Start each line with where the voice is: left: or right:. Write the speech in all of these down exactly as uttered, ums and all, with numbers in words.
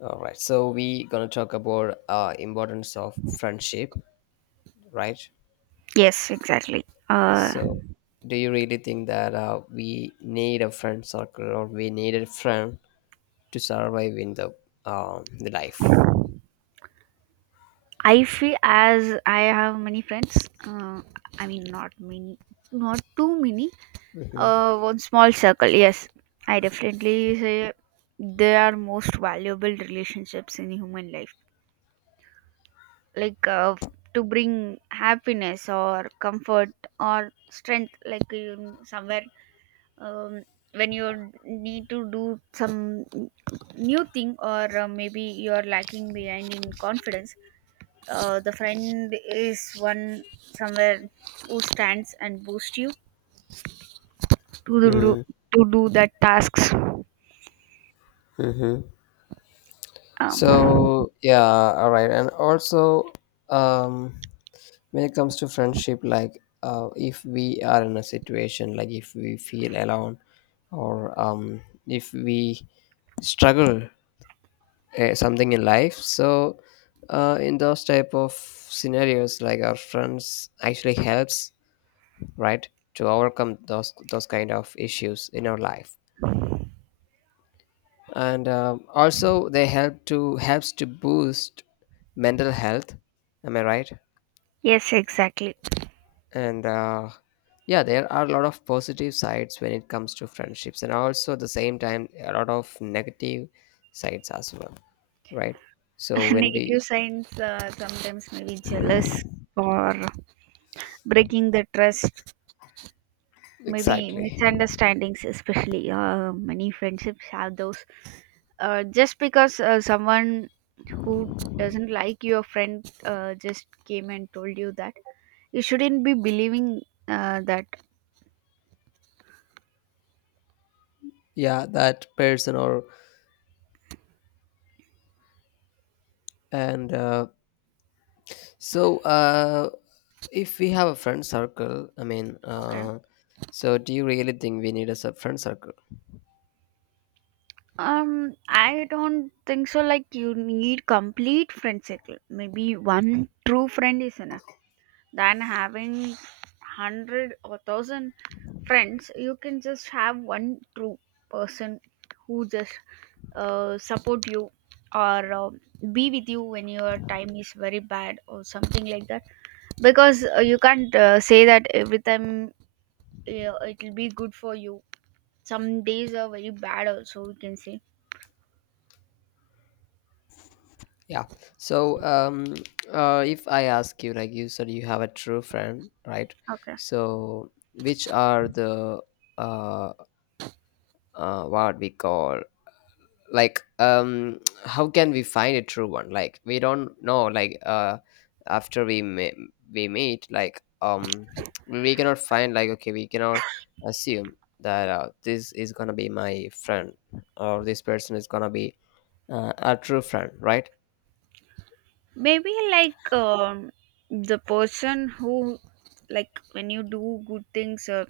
left: All right, so we gonna talk about uh, importance of friendship, right?
right: Yes, exactly. Uh,
left: So, do you really think that uh, we need a friend circle or we need a friend to survive in the um the life?
right: I feel as I have many friends. Uh, I mean, not many, not too many.
left: Mm-hmm.
right: Uh, one small circle. Yes, I definitely say they are most valuable relationships in human life. Like uh, to bring happiness or comfort or strength. Like you somewhere um, when you need to do some new thing or uh, maybe you're lacking behind in confidence uh, the friend is one somewhere who stands and boosts you to do, do- to do that tasks
left: Mm-hmm.
right: um,
left: So yeah, all right, and also um, when it comes to friendship, like uh, if we are in a situation like if we feel alone or um, if we struggle eh, something in life, so uh, in those type of scenarios, like our friends actually helps, right, to overcome those those kind of issues in our life, and uh, also they help to helps to boost mental health, am I right?
right: yes exactly.
left: And uh, yeah, there are a lot of positive sides when it comes to friendships, and also at the same time a lot of negative sides as well, right? So when we...
right: Negative signs, uh, sometimes maybe jealous or breaking the trust, maybe
left: exactly,
right: misunderstandings, especially uh, many friendships have those. Uh, just because uh, someone who doesn't like your friend uh, just came and told you that you shouldn't be believing uh, that.
left: yeah, that person, or and uh, so uh, if we have a friend circle, I mean
right: Okay.
left: uh, so do you really think we need a sub- friend circle?
right: Um, I don't think so. Like, you need complete friend circle. Maybe one true friend is enough. Than having hundred or thousand friends, you can just have one true person who just uh, support you or uh, be with you when your time is very bad or something like that. Because uh, you can't uh, say that every time uh, it will be good for you. Some days are very bad, also we can say.
left: Yeah, so um, uh, if I ask you, like, you said you have a true friend, right?
right: Okay.
left: So which are the uh, uh, what we call, like um, how can we find a true one? Like, we don't know, like uh, after we me- we meet, like um, we cannot find like, okay, we cannot assume that uh, this is gonna be my friend or this person is gonna be uh, a true friend, right?
right: Maybe like um, the person who, like when you do good things or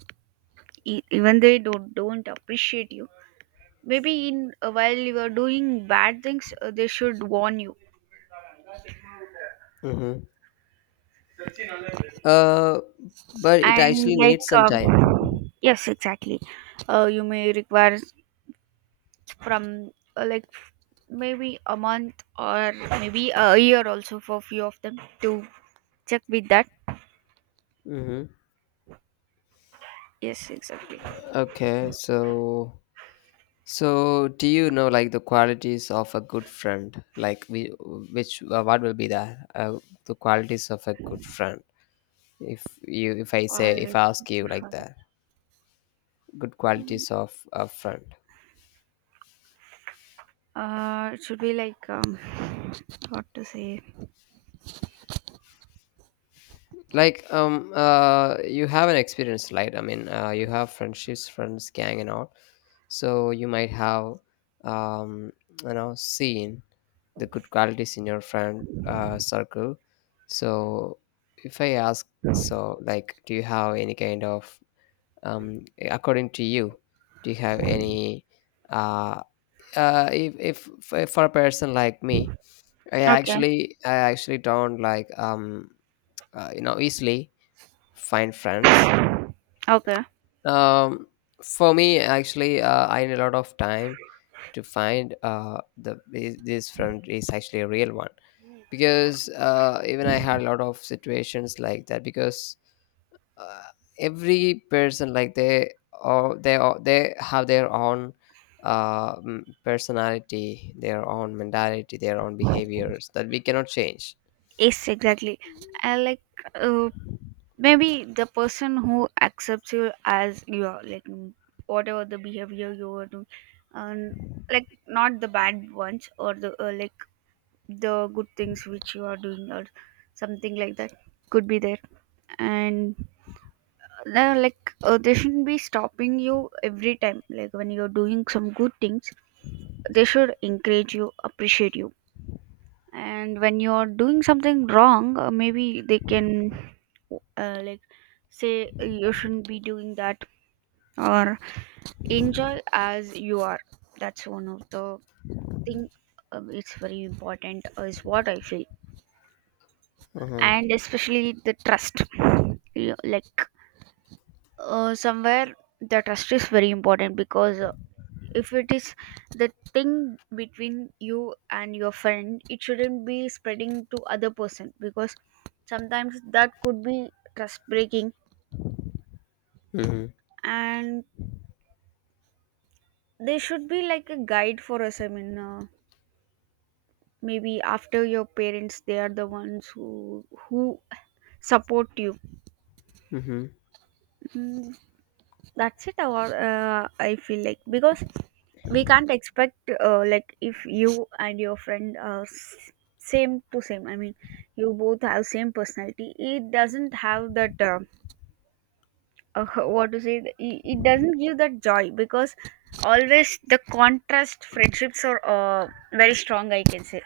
right: e- even they don't don't appreciate you, maybe in uh, while you are doing bad things uh, they should warn you.
left: Mm-hmm. Uh, but it
right: And
left: actually
right: like
left: needs some time.
right: um, yes exactly, uh, you may require from uh, like maybe a month or maybe a year also for few of them to check with that.
left: Mm-hmm.
right: Yes exactly.
left: Okay, so, so do you know like the qualities of a good friend? Like, we, which uh, what will be the uh, the qualities of a good friend? If you, if I
right: All
left: say, if
right: right.
left: I ask you like that, good qualities of a friend.
right: Uh, it should be like um, what to say?
left: Like um, uh, you have an experience, right? I mean, uh, you have friendships, friends, gang, and all. So you might have um, you know seen the good qualities in your friend uh, circle. So, if I ask, so like, do you have any kind of, um, according to you, do you have any, uh, uh, if, if if for a person like me, I
right: Okay,
left: actually I actually don't like um, uh, you know easily find friends.
right: okay.
left: Um, for me, actually, uh, I need a lot of time to find uh, the this this friend is actually a real one, because uh, even I had a lot of situations like that, because uh, every person, like, they or they are, they have their own uh, mm, personality, their own mentality, their own behaviors that we cannot change.
right: Yes, exactly. I like uh, maybe the person who accepts you as you are, like mm, whatever the behavior you are doing, and like not the bad ones or the uh, like the good things which you are doing or something like that could be there. And uh, like uh, they shouldn't be stopping you every time, like when you're doing some good things they should encourage you, appreciate you, and when you're doing something wrong uh, maybe they can uh, like say uh, you shouldn't be doing that or enjoy as you are. That's one of the thing. Uh, it's very important, uh, is what I feel.
left: Mm-hmm.
right: And especially the trust. You, like uh, somewhere the trust is very important because if it is the thing between you and your friend, it shouldn't be spreading to other person, because sometimes that could be trust breaking. And there should be like a guide for us, I mean, uh, maybe after your parents they are the ones who who support you.
left: Mm-hmm.
right: Mm, that's it. Or uh, I feel like, because we can't expect uh, like if you and your friend are s- same to same, I mean you both have same personality, it doesn't have that uh, uh, what to say, it it doesn't give that joy, because always the contrast friendships are uh, very strong, I can say.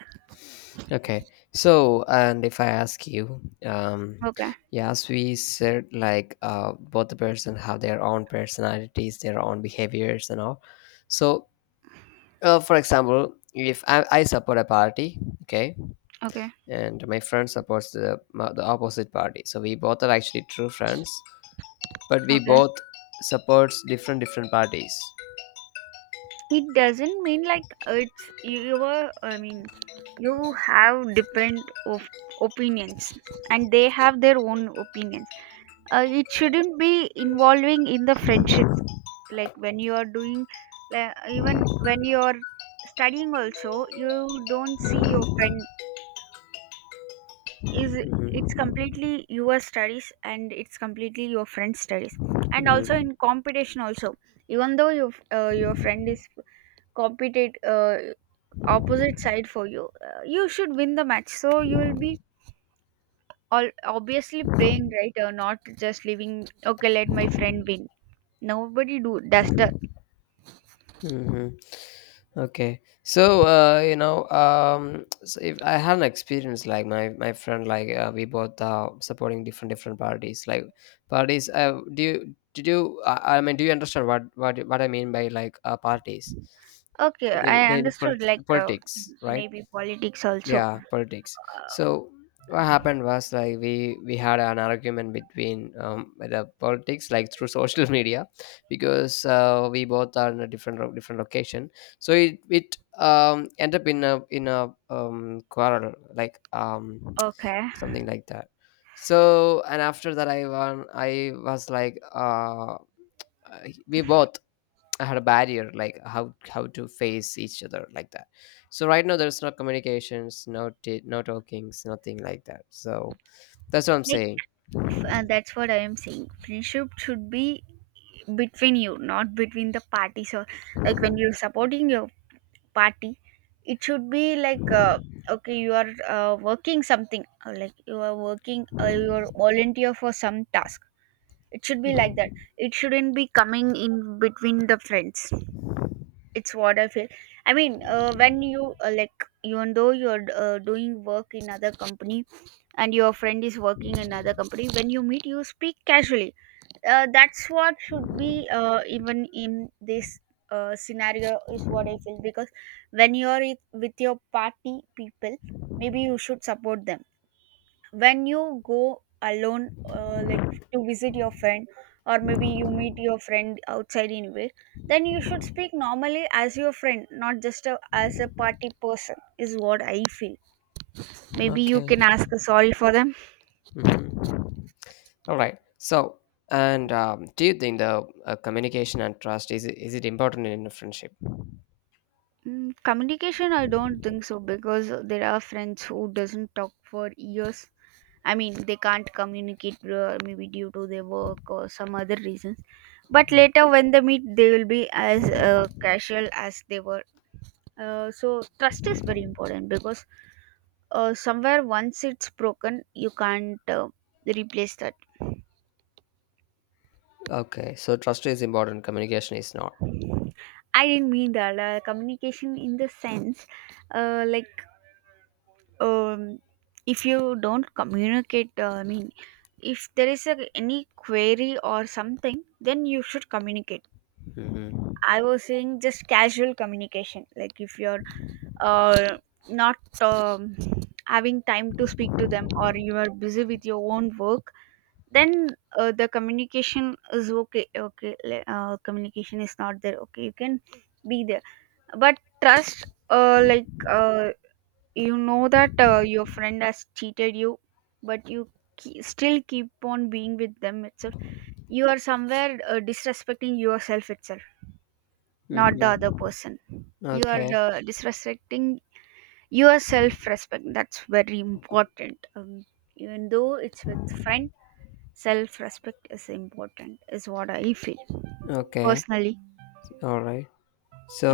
left: Okay, so, and if I ask you, um,
right: Okay,
left: yeah, as we said, like uh, both the person have their own personalities, their own behaviors, and all. So, uh, for example, if I, I support a party, okay,
right: okay,
left: and my friend supports the ma- the opposite party, so we both are actually true friends, but we
right: okay.
left: both supports different different parties.
right: It doesn't mean like it's, you, you were, I mean you have different of opinions and they have their own opinions. Uh, it shouldn't be involving in the friendships. Like when you are doing, like even when you are studying also, you don't see your friend is, it's
left: Mhm,
right: completely your studies and it's completely your friend's studies. And also
left: mhm.
right: in competition also, even though your, uh, your friend is competent uh, opposite side for you, uh, you should win the match, so you will be all obviously playing, right? Or not just leaving, okay, let my friend win. Nobody do does the.
left: Mm-hmm. Okay, so, uh, you know, um, so if I had an experience like my my friend, like uh, we both uh, supporting different different parties, like parties. Uh, do you, did you? Uh, I I mean, do you understand what what what I mean by like uh, parties?
right: Okay,
left: They
right: I
left: they the pol-
right: understood. Like
left: the
right: um,
left: politics, right?
right: maybe politics also.
left: Yeah, politics.
right: Uh,
left: So what happened was like, we we had an argument between um, the politics, like through social media, because uh, we both are in a different ro- different location, so it it um, end up in a in a um, quarrel, like um,
right: okay,
left: something like that. So, and after that, I won, I was like uh, uh, we both had a barrier like how how to face each other, like that. So right now there's no communications, no t- no talkings, nothing like that, so that's what I'm
right: like
left: saying.
right: uh, that's what I am saying. Friendship should be between you, not between the parties. Or like when you're supporting your party, it should be like uh, okay, you are uh, working something. Or like you are working, uh, you are volunteer for some task. It should be like that. It shouldn't be coming in between the friends. It's what I feel. I mean, uh, when you uh, like even though you're uh, doing work in other company and your friend is working in another company, when you meet you speak casually. Uh, that's what should be uh, even in this uh, scenario, is what I feel. Because when you're with with your party people, maybe you should support them. When you go alone uh, like to visit your friend or maybe you meet your friend outside anywhere, then you should speak normally as your friend, not just a, as a party person, is what I feel. Maybe you
left: Okay.
right: can ask a sorry for them.
left: Mhm. All right, so, and um, do you think the uh, communication and trust is it- is it important in a friendship?
right: Mm, communication I don't think so, because there are friends who doesn't talk for years, I mean they can't communicate, uh, maybe due to their work or some other reasons. But
left: Mhm.
right: later when they meet, they will be as uh, casual as they were. Uh, so trust is very important, because uh, somewhere once it's broken, you can't uh, replace that.
left: Okay, so trust is important, communication is not.
right: I didn't mean that. Uh, communication in the sense, uh, like um, if you don't communicate, uh, I mean, if there is a, any query or something, then you should communicate.
left: Hmm.
right: I was saying just casual communication, like if you're uh, not um, having time to speak to them or you are busy with your own work, then uh, the communication is okay, okay, le- uh, communication is not there, okay, you can be there. But trust, uh, like uh, you know that uh, your friend has cheated you, but you ke- still keep on being with them itself, you are somewhere uh, disrespecting yourself itself, not the other
left: Hmm.
right: person. You are
left: Okay.
right: uh, disrespecting your self respect. That's very important, um, even though it's with friend, self respect is important, is what I feel
left: Okay.
right: personally.
left: All right,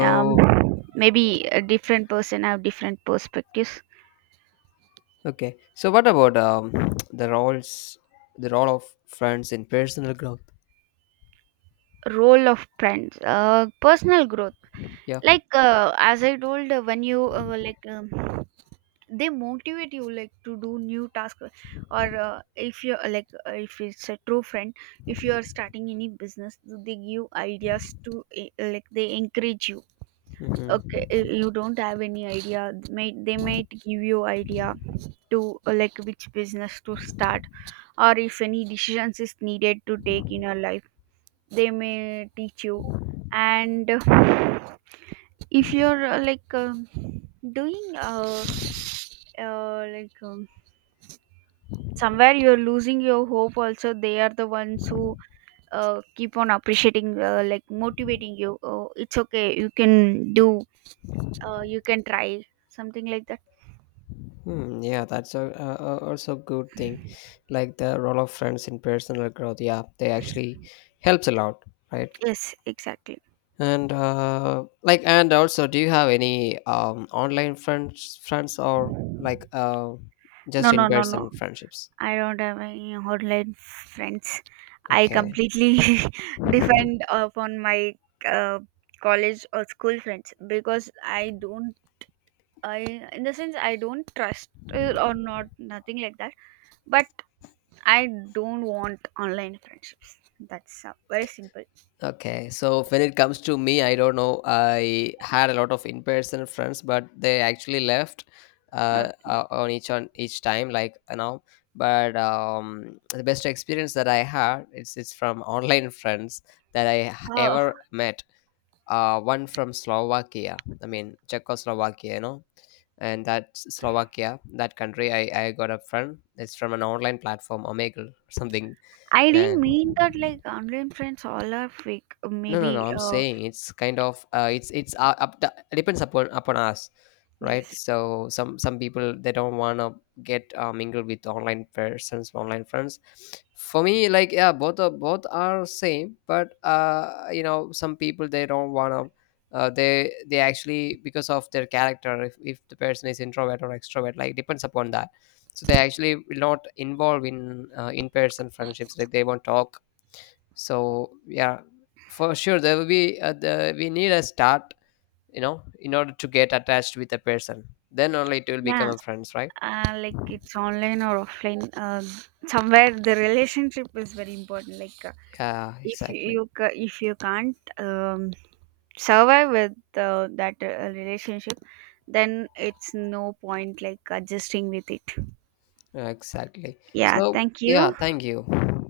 right: um, Maybe a different person have different perspectives.
left: okay, so what about um, the roles, the role of friends in personal growth?
right: Role of friends, uh, personal growth.
left: Yeah.
right: Like uh, as I told, uh, when you uh, like um, they motivate you like to do new task, or uh, if you like uh, if it's a true friend, if you are starting any business they give ideas to, uh, like they encourage you. Okay,
left: Hmm.
right: i- you don't have any idea, may, they might give you idea to uh, like which business to start, or if any decisions is needed to take in your life they may teach you. And uh, if you're uh, like um doing uh, uh like um, somewhere you're losing your hope, also they are the ones who uh, keep on appreciating, uh, like motivating you, oh, it's okay you can do, uh, you can try something like that.
left: Hmm, yeah, that's a, a, a- also good thing. Like the role of friends in personal growth. Yeah, they actually helps a lot, right?
right: Yes, exactly.
left: And uh, like, and also, do you have any um, online friends, friends, or
right: No,
left: like uh,
right: no,
left: just in
right: no, no.
left: person friendships?
right: I don't have any online friends. I
left: Okay.
right: completely
left: Mm-hmm.
right: depend upon my uh, college or school friends, because I don't. I, in the sense I don't trust uh, or not, nothing like that. But I don't want online friendships. That's uh, very simple.
left: Okay, so when it comes to me, I don't know, I had a lot of in-person friends, but they actually left uh,
right: Okay.
left: uh, on each on each time, like you know. But um, the best experience that I had is it's from online friends that I h-
right: Uh,
left: ever met. Uh, one from Slovakia, I mean Czechoslovakia, you know, and that's Slovakia, that country. I I got a friend. It's from an online platform, Omegle, something,
right: I didn't
left: and
right: mean that like online friends all are fake.
left: no, no, no,
right: Maybe
left: I'm
right: uh
left: saying it's kind of uh, it's it's uh, up to, depends upon upon us, right?
right: yes.
left: So some some people, they don't want to get uh, mingled with online persons, online friends. For me, like, yeah, both are, both are same, but uh, you know, some people they don't want to. Uh, they they actually, because of their character, if if the person is introvert or extrovert, like depends upon that. So they actually will not involve in uh, in person friendships. Like they won't talk, so yeah, for sure there will be uh, the, we need a start, you know, in order to get attached with a person, then only it will become
right: Yeah,
left: a friends, right?
right: uh, like it's online or offline, uh, somewhere the relationship is very important, like uh,
left: Yeah,
right: if you,
left: exactly.
right: you ca- if you can't um, survive with uh, that uh, relationship, then it's no point like adjusting with it.
left: Yeah, exactly,
right: Yeah,
left: so
right: thank
left: yeah,
right: you.
left: thank you.